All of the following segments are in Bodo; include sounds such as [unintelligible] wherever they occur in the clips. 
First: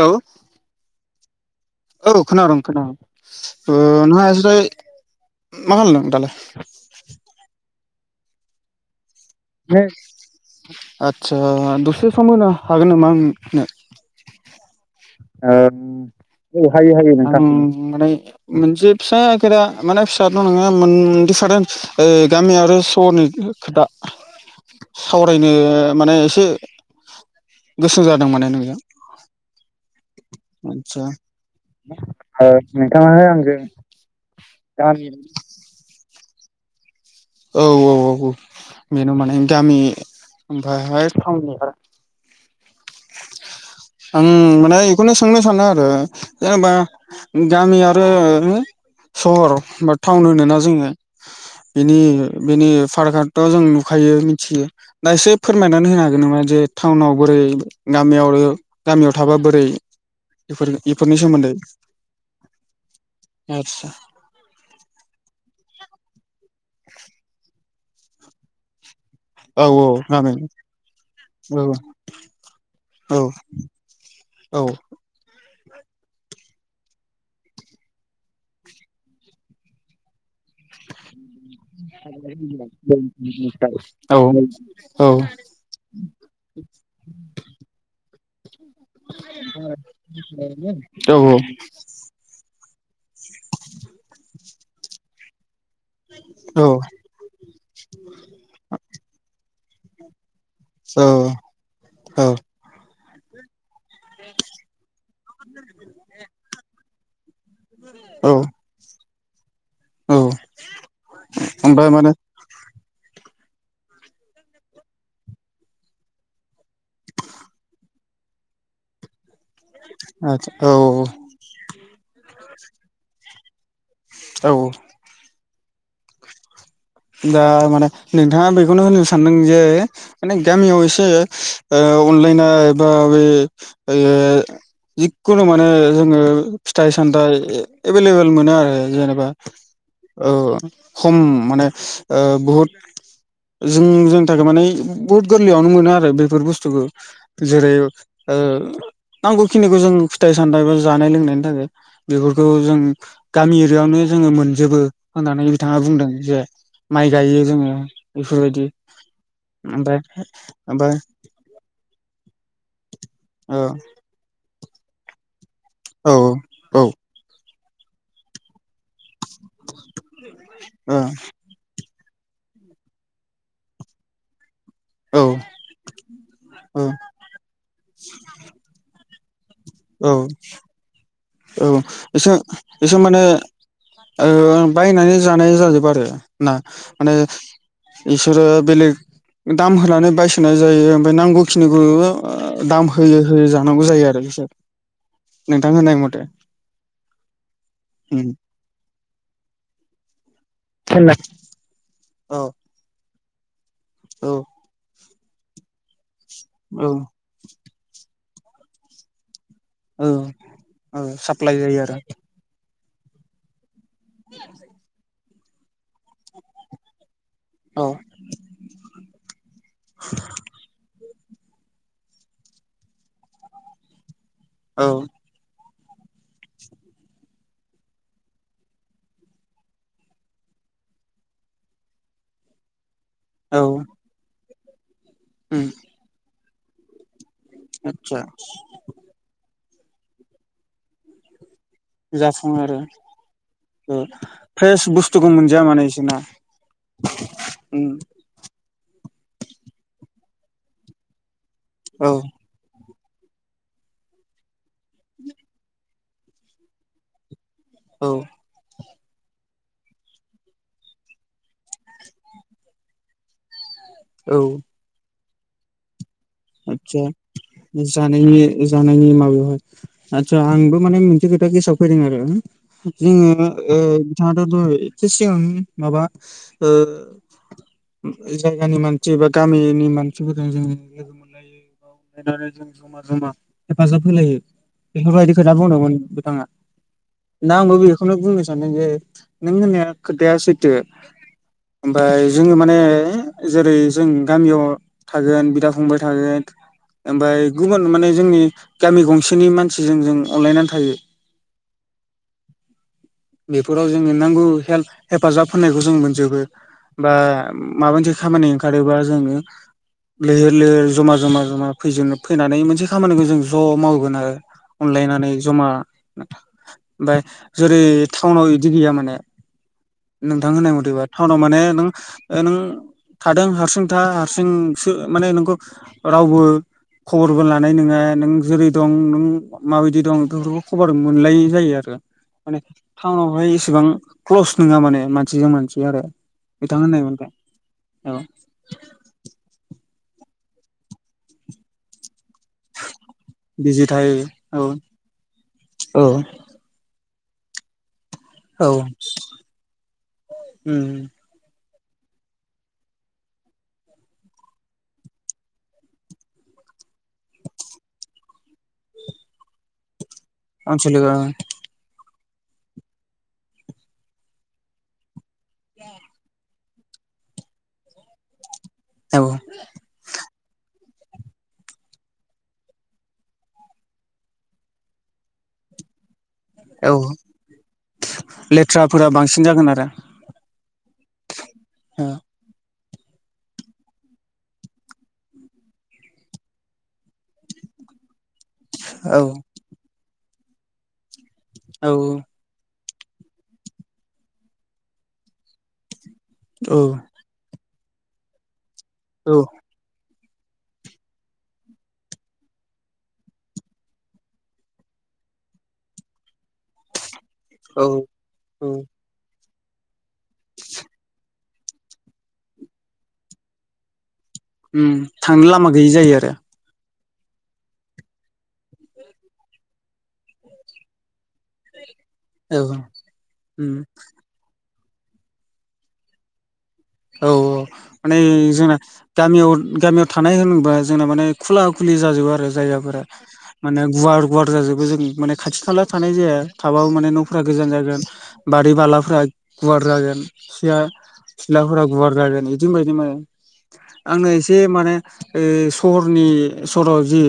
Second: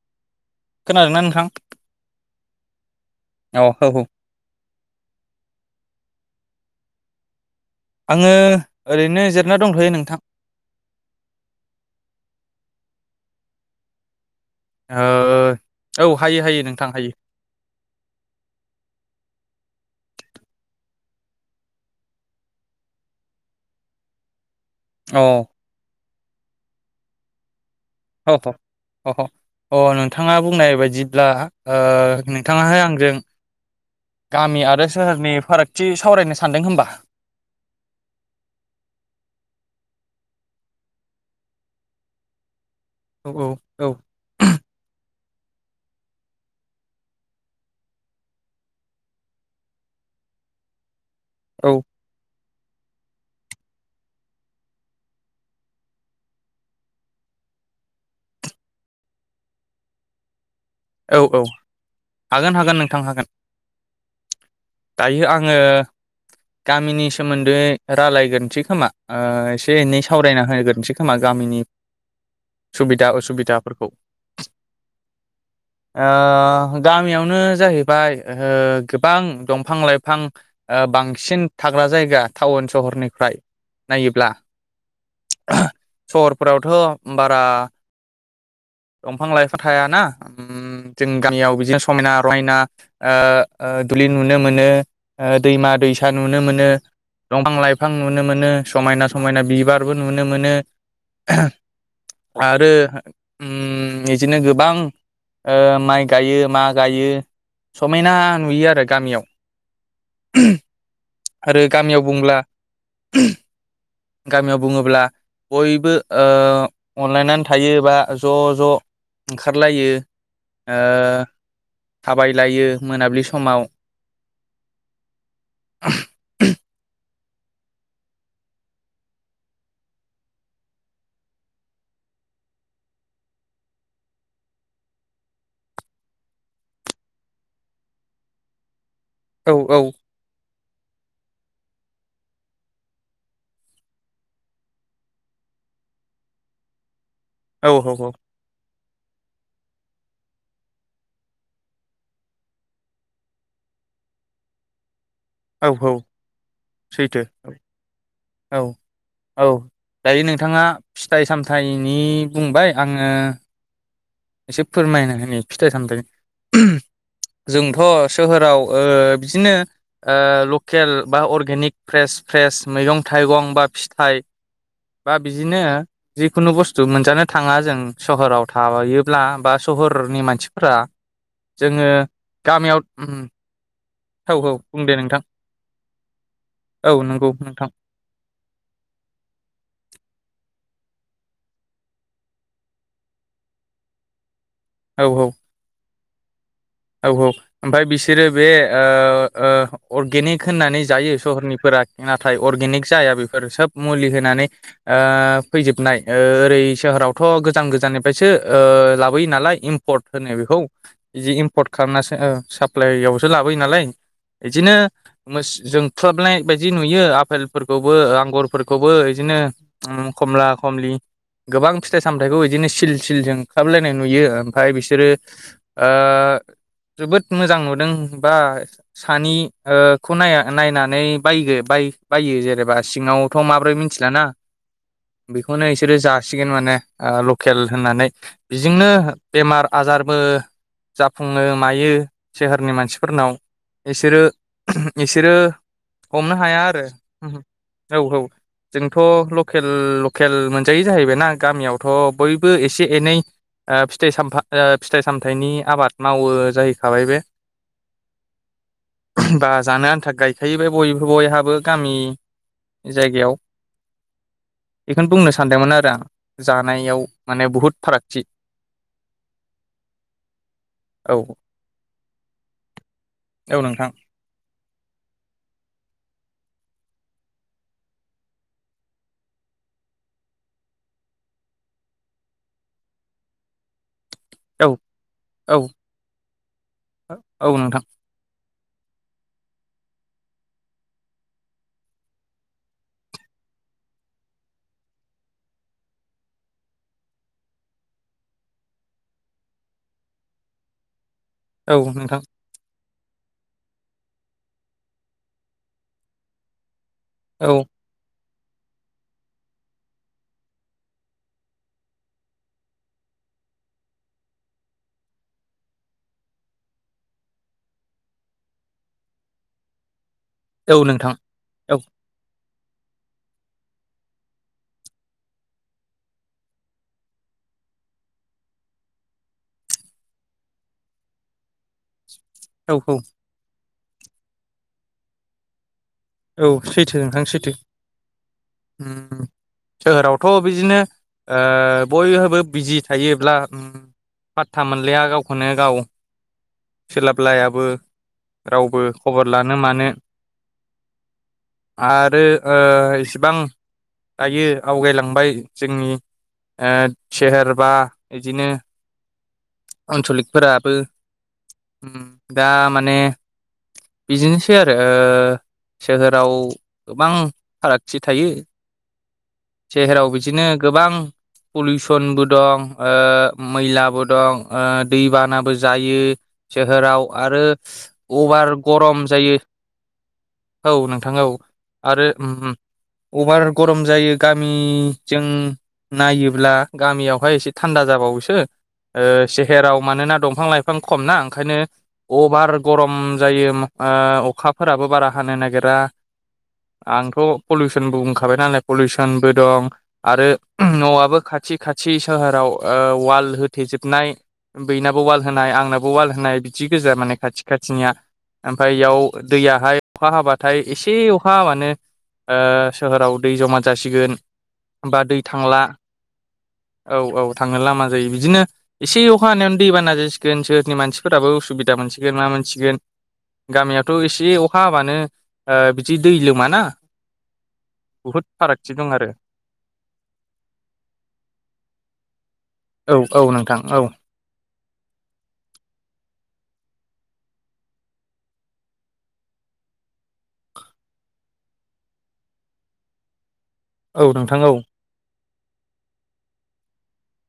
औे। खोनादों ना नोंथां। औ खोनादोंं खोनादोंं औ ओ औ औ नों मा खालामदों दालाय। [inaudible] आङो ओरैनो जिरना दंथ'यो नोंथां आतसा दसे सम हागोन नामा? [inaudible] ओ औ हायो औ नोंथां हायो हायो नोंथां माने मोनसे फिसा खथा। माने फिसााथ' नङा दिफारेन्ट ओ गामि आरो सहरनि खोथा अ सावरायनो माने एसे गोसो जादों औ माने नोंजों अ अ। नोंथाङा बुंनाय आदसा बायदिब्ला ओ नोंथाङाहाय आंजों गामि आरो सोहोरनि फारागथि सावरायनो सानदों होमबा। औ औ औ बेनो माने गामि ओमफ्रायाय औ आं माने बेखौनो सांनो सानो आरो जेनेबा गामि आरो सहर बा टाउन होनोना जोङो औ बिनि बेनि फाराक्थ' जों नुखायो मिथियो दा एसे फोरमायनानै होनो हागोन नामा जे टाउनावबो बोरै गामियाव गामियाव थाबा बोरै फोर बेफोरनि औ औ सोमोन्दै हागोन हागोन नोंथां हागोन आदसा दायो आङो गामिनि सोमोन्दै रायलायगोनोसै खोमा। ओ औ औ एसे एनै गामि सावरायना होग्रोनोसै खोमा औ गामिनि सुबिदा औ असुबिदाफोरखौ । औ आ गामियावनो जाहैबाय ओ गोबां दंफां लाइफां बांसिन थाग्रा जायगा टाउन सहरनिफ्राय नायोब्ला सहरफोरावथ' बारा दंफां लाइफा थायाना उम । औ जों गामियाव बिदिनो समायना रायना आ ओ दुलिन नुनो मोनो । दैमा दैसा नुनो मोनो । दंफां लाइफां नुनो मोनो समायना समायना बिबारबो नुनो मोनो । औ आरो उम इजिनो गोबां ओ माइ गायो मा गायो । समायना औ नुयो आरो गामियाव । औ आरो ओमफ्राय गामियाव माने बुंब्ला गामियाव बुंङोब्ला बयबो ओ अनलायनानै थायो बा ज' ज' ओंखारलायो औ ओ थाबायलायो मोनाबिलि समाव । औ [unintelligible] दा माने नोंथांङा बेखौनो होननो सानदों जे माने गामियाव एसे ओ अनलाइना एबा ओ जिखुनु माने जोंङो फिथाइ सामथाइ एभेलेबेल मोनो आरो जेने बा औ औ ओ खम माने बहुत जों जोंनि थाखाय माने बहुत गोरलैयावनो मोनो आरो बेफोर बुस्थुखौ । औ जेरै ओ औ नांगौखिनिखौ जों फिथाइ सामथाइ बा जानाय लोंनायनि थाखाय बेफोरखौ जों गामि एरियायावनो जोंङो मोनजोबो होननानै औ बिथांङा औ बुंदों जे माइ सैथो गायो जोंङो । औ बेफोरबायदि औ दायो नोंथांङा ओमफ्राय फिथाइ सामथाइनि बुंबाय आंंङो औ एसे फोरमायना होनो फिथाइ औ सामथायाइनि जोंथ' सोहोराव बिदिनो ओ लकेल औ बा अरगेनिक फ्रेस फ्रेस मैगं थाइगं बा फिथाइ औ बा बिदिनो जिखुनु ओ बुस्थु मोनजानो थांङा जों सहराव थायोब ब्ला बा सहरनि औ मानसिफोरा औ जोङो एसे गामियाव एसे माने ओ औ बुं दे बायनानै नोंथां जानाय जाजोबो आरो ना औ माने नंगौ नोंथां इसोरो बेलेग दाम होनानै बायसनाय जायो । नांगौखिनिखौ दाम होयै होयै जानांगौ जायो आरो बिसोर । औ औ नोंथां होननाय मथे । औ औ ओमफ्राय बिसोरो बे ओ ओ अर्गेनिक होन नानै जायो सहरनि नाथाय औ अर्गेनिख जाया बेफोर सोब मुलि औ होनानै ओ फैजोबनाय ओरै औ सोहोरावथ' गोजान गोजाननिफ्रायसो ओ लाबोयो नालाय इम्पर्ट औ होनो बेखौ औ बिदि साप्लाय इमपर्ट जायो आरो खालामनासो साप्लाइयावसो लाबोयो नालाय बिदिनो जोंफ्रबनाय बायदि नुयो औ फेलफोरखौबो आंगरफोरखौबो बिदिनो खमला खमलि गोबां फिथाइ सामथायाइखौ बिदिनो सिल सिलजों खालामलायनाय नुयो ओमफ्राय औ बिसोरो ओ जोबोद मोजां नुदों बा सानैखौ नाय नायनानै बाय बा बायो जेनेबा सिङावथ' औ माबोरै मिथिलाना उम बेखौनो बिसोरो जासिगोन माने लकेल होननानै आदसा बेजोंनो बेमार आजारबो जाफुंङो मायो जाफुङो सोहोरनि आरो मानसिफोरनाव ओ इसोरो फ्रेस बुस्थुखौ इसोरो मोनजाया माने इसोरना हमनो हाया आरो उम औ औ जों थ' लकेल लकेल मोनजायो जाहैबायनाा गामियावथ' औ बयबो एसे एनै ओ फिथाइ साम फिथाइ सामथाइनि आबाद मावो जाहैखाबाय बे औ बा जानो आन्था गायखायोबाय बयबो बयहाबो गामि जायगायाव औ बेखौनो बुंनो सानदोंमोन आरो आं जानायाव आतसा माने बुहुद फारागथि जानायनि जानायनि माबायाव आतसा आंबो माने औ मोनसे खोथा गेसआव फैदों आरो जोङो औ ओ नोंथां बिथाङाथ' एसे सिगां माबा ओ जायगानि मानसि बा गामिनि मानसिफोरजों जोंङो लोगो [unintelligible] जमा जमा हेफाजाब होलायो औ बेफोरबायदि खोथा औ बुंदोंमोन बिथाङा दा औ आंबो नोंथां बेखौनो बुंनो सानदों जे नों होननाय खोथाया सैथो ओमफाय जोङो माने जेरै जों गामियाव थागोन बिदा फंबाय थगोन ओमफाय गुबुन माने जोंनि गामि गंसेनि मानसिजों जों अनलायनानै थायो औ नोंथां बेफोराव जोङो नांगौ हेल्प हेफाजाब होनायखौ जों मोनजोबो बा औ माबा मोनसे खामानि ओंखारोबा जोङो लैहोर लैहोर जमा जमा जमा फै फैनानै मोनसे खामानिखौ जों ज' मावगोन आरो अनलायनानै जमा आमफाय जेरै टाउनाव बिदि गैया माने नोंथां होननाय औ मथैबा नोंथां टाउनाव माने औ नों नों थादों हारसिं था हारसिंसो माने नोंखौ रावबो खबरबो लानाय नङा नों जेरै दं नों माबायदि दं बेफोरखौ खबर मोनलाय जायो आरो माने औ औ टाउनवहाय एसेबां क्लस नङा माने मानसिजों मानसि आरो औ बिथां सैथो होननाय नोंथां मोनथाय सैथो औ सोहोरावथ' बिदिनो ओ बयहाबो बिजि थायोब्ला बिजि थायो पातथा औ मोनलाया गावखौनो गाव औ सोलाब लायाबो औ रावबो खबर लानो मानो उम आरो ओ इसेबां दायो आवगायलांबाय जोंनि ओ सोहेर बा बिदिनो आनसलिक फोराबो आनसलिक औ दा माने बिदिनोसै आरो ओ सोहोराव गोबां फारागथि थायो सोहेराव बिदिनो गोबां पलिउसनबो दं ओ मैलाबो दं दैबानाबो जायो औ सोहोराव आरो अभार गरम लेथ्राफोरा जायो बांसिन जागोन आरो औ नोंथां औ आरो औ उम उम अभार गरम जायो गामिजों नायोब्ला गामियावहाय एसे थान्दा जाबावोसो ओ औ सहेराव मानोना दंफां लाइफां खम ना ओंखायनो औ अभार गरम म जायो ओ अखाफोराबो बारा हानो नागिरा औ आंथ' पलिउसनबो बुंखाबाय नालाय पलिउसनबो दं आरो न'आबो खाथि खाथि सोहोराव वाल होथेेजोबनाय बैनाबो वाल होनाय आंनाबो वाल होनाय बिदि गोजा माने खाथि औ खाथिनिया ओमफाय औ इयाव दैयाहाय अखा हाबाथाय एसे अखा हाबानो ओ सोहोराव दै जमा जासिगोन ओम बा दै थांनो थांला लामा गैयि जायो आरो औ औ थांनो लामा जायो बिदिनो एसे अखा हानायावानो दैबाना जासिगोन सोरनि मानसिफोराबो उसुबिदा मोनसि गोन मा औ मोनसिगोन उम गामियावथ' एसे अखा हाबानो बिदि दै लोमाना? औ औ माने बुहुद फारागथि जोंना दं आरो गामियाव गामियाव थानाय होनबा जोंना माने खुला खुलि जाजोबो आरो औ जायगाफोरा औ नोंथां औ माने गुवार गुवार जाजो जों खाथि खाला थानाय जाया थाबाबो माने न'फोरा गोजान जागोन बारि बालाफ्रा गुवा ड्रागोन सेया सिथ्लाफोरा गुवार जागोन बिदि बायदि मा औ आंनो नोंथां औ एसे माने ओ सहरनि सराव जि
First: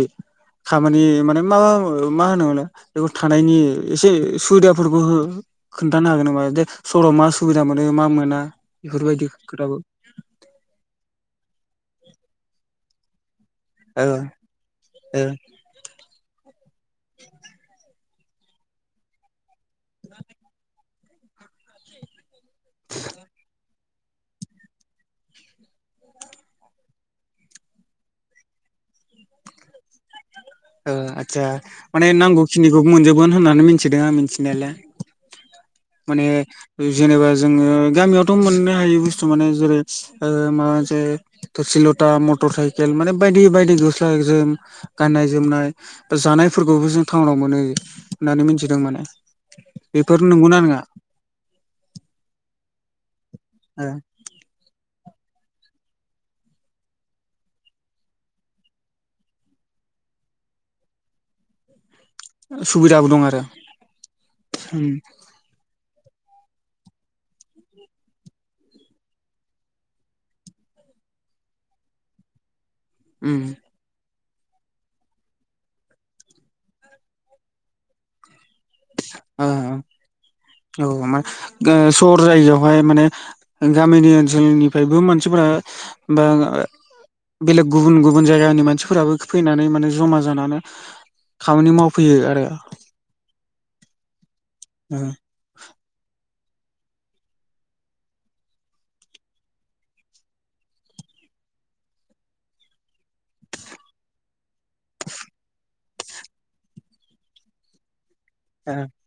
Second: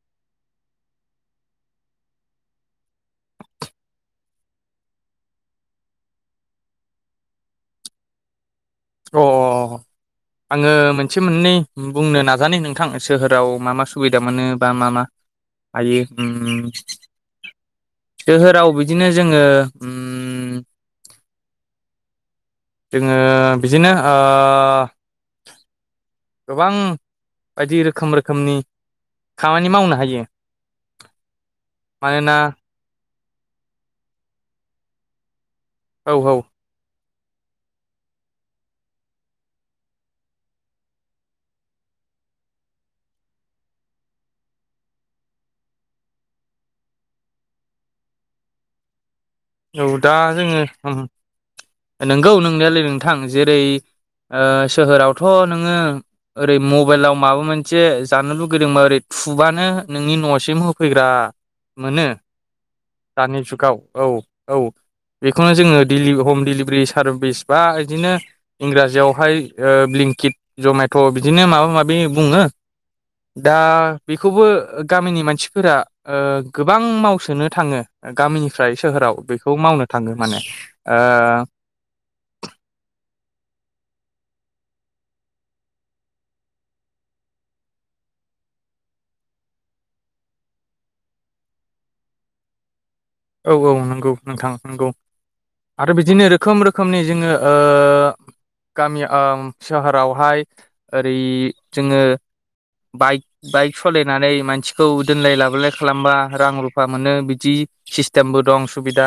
खामानि माने मा मा होनो मोनो बेखौ थानायनि एसे सुबिदाफोरबो हो खोन्थानो हागोन नामा? दे सहराव मा सुबिदा मोनो मा मोना। अ बेफोरबायदि खोथाखौ आङो मोनसे मोननै बुंनो नाजानाय नोंथां सोहो आव मा मा ओ सुबिदा मोनो बा मा मा ओ हायो ओम सोहोराव बिदिनो जोङो ओम जोङो बिदिनो आ गोबां बायदि रोखोम रोखोमनि खामानि मावनो हायो ओ आतसा माने मानोना नांगौ खिनिखौ मोनजोब गोन होननानै मिथिदों आं मिथिनायालाय औ माने औ बे जेनेबा जोङो गामियावथ' मोननो हायै बुस्थु माने जेरै माबा मोनसे थोरसि ल ता मटर साइकेल माने बायदि बायदि गस्ला जोम गाननाय जोमनाय बा जानायफोरखौबो जों टाउनाव मोनाय जायो होननानै मिथिदों माने औ दा बेफोर नंगौना जोङो नङा ओम नंगौ नोंनायालाय नों थां जेरै ओ सोहोराव थ' नोङो ओरै मबाइलाव माबा मोनसे जानो लुुबैदोंबा ओै थुबानो नोंनि न'सिम होफैग्रा मोनो सुबिदाबो दं दानि आरो जुगाव औ। औ उम बेखौनो जो ङो दिलि हम दिलिब्रि सारबेस बा इदिनो इंराजि आवहाय ओ ब्लिंखिद जमेट' बिदिनो माबा माबि बुङो। उम दा बेखौबो गामिनि मानसिफोरा गोबां मावसोनो थाङो गामिनिफ्राय सोहोराव बेखौ मावनो थाङो माने ओ औ मा सहर जायगायावहाय माने गामिनि ओनसोलनिफ्रायबो मानसिफोरा बा बेलेग गुबुन गुबुन जायगानि मानसिफोराबो फैनानै माने जमा जानानै खामानि मावफैयो आरो । औ औ नोंगौ नोंथां। नोंगौ आरो बिदिनो खोम रोखोमनि जोङो ओ गामि आ सोहोरावहाय ओरै जोङो बाइक बाइक सालायनानै मानसिखौ दोनलाय लाबोलाय खालामबा रां रुफा मोनो बिदि सिटेमबो दं ओ सुबिदा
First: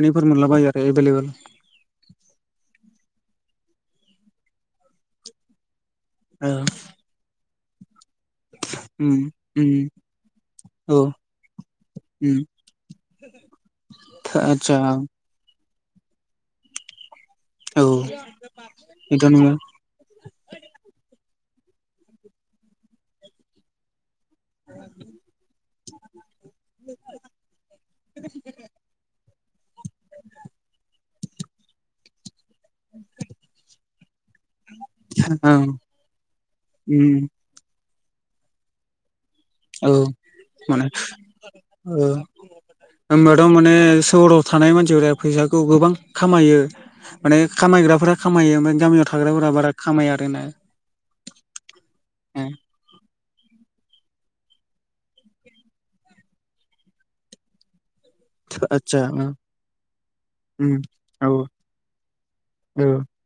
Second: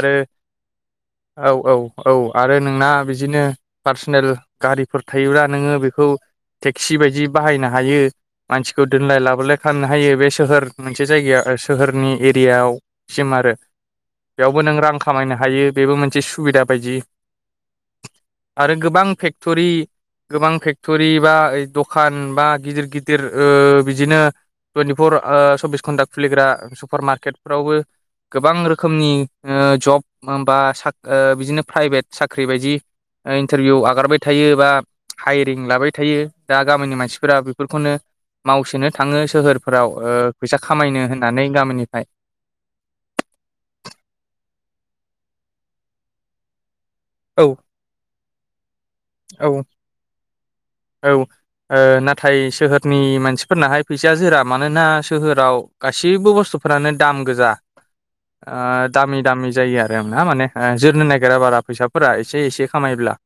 आरो मोनलाबायो आरो एभेलेबेल औ औ औ। आरो नोंना बिदिनो पार्सनेल गारिफोर थायोब्ला नोङो बे खौ ओ टेक्सि बायदि बाहायनो हायो। मानसिखौ उम दोनलाय लाबोलाय उम खालामनो हायो बे सोहोर औ मोनसे जायगाया सोहोरनि उम एरियायाव सिम आरो बेयावबो आदसा नों रां खामायनो हायो बेबो मोनसे सुबिदा बायदि औ आरो गोबां बेथ' नंगौ फेक्टरि गोबां फेक्टरि बा दखान बा गिदिर गिदिर ओ बिदिनो टुइन्टिफर सब्बिस घन्टा खुलिग्रा सुपार मार्केटफोरावबो गोबां रोखोमनि ओ जब बा साक ओ बिदिनो प्राइभेट साख्रि बायदि इन्टारभिउ आगारबाय थायो बा हायेरिं ओं लाबाय थायो दा गामिनि उम मानसिफोरा बेफोरखौनो मावसोनो थाङो औ सोहोरफोराव फैसा खामायनो होननानै गामिनिफ्राय । होनोमबाथ' माने सहराव थानाय मानसिफोरा फैसाखौ गोबां खामायो माने औ खामायग्राफोरा खामायो ओफ्राय गामियाव थाग्राफोरा औ बारा खामायो आरो ना? औ नाथाय सोहोरनि मानसि फोरफोरनाहाय फैसा जोरा मानोना सोहोराव गासैबो बुस्थुफोरानो दाम गोजा ओ आदसा दामि ओ दामि जायो आरो ना माने उम जोरनो औ नागिरा बारा फैसाफोरा एसे एसे औ खामायब्ला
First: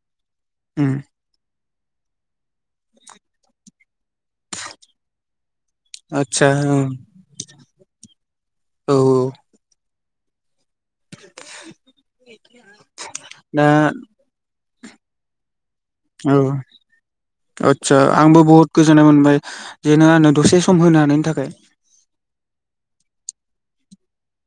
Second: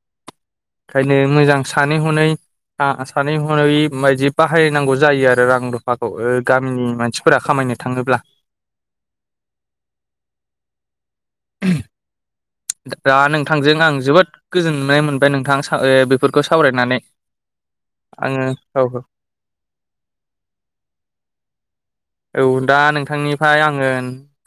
उम ओंखायनो मोजां सानै हनै आं सानै हयै बायदि बाहायनांगौ जायो आरो रां रुफाखौ ओ आदसा औ गामिनि मानसिफोरा खामायनो थाङोब्ला औ औ [inaudible] दा दा नोंथांजों आं जोबोद गोजोननाय मोनबाय नोंथां ओ बेफोरखौ औ सावरायनानै आदसा आङो आंबो बहुत औ गोजोननाय मोनबाय जेे नों आंनो दसे सम होनो हानायनि थाखाय औ दा नोंथांनि फ्राय आङो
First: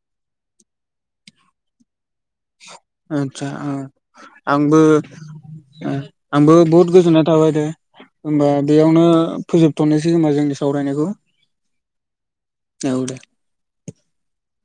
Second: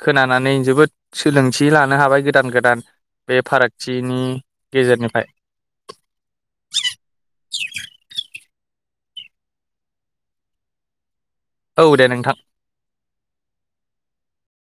खोनानानै जोबोद सोलोंथि लानो हाबाय गोदान गोदान बे आतसा ओ फारागथिनि आंबो गेजेरनिफ्राय ओ आंबो बहुत गोजोननाय थाबाय दे होनबा बेयावनो फोजोबथ'नोसै खोमा जोंनि सावरायनायखौ औ दे नोंथां औ दे।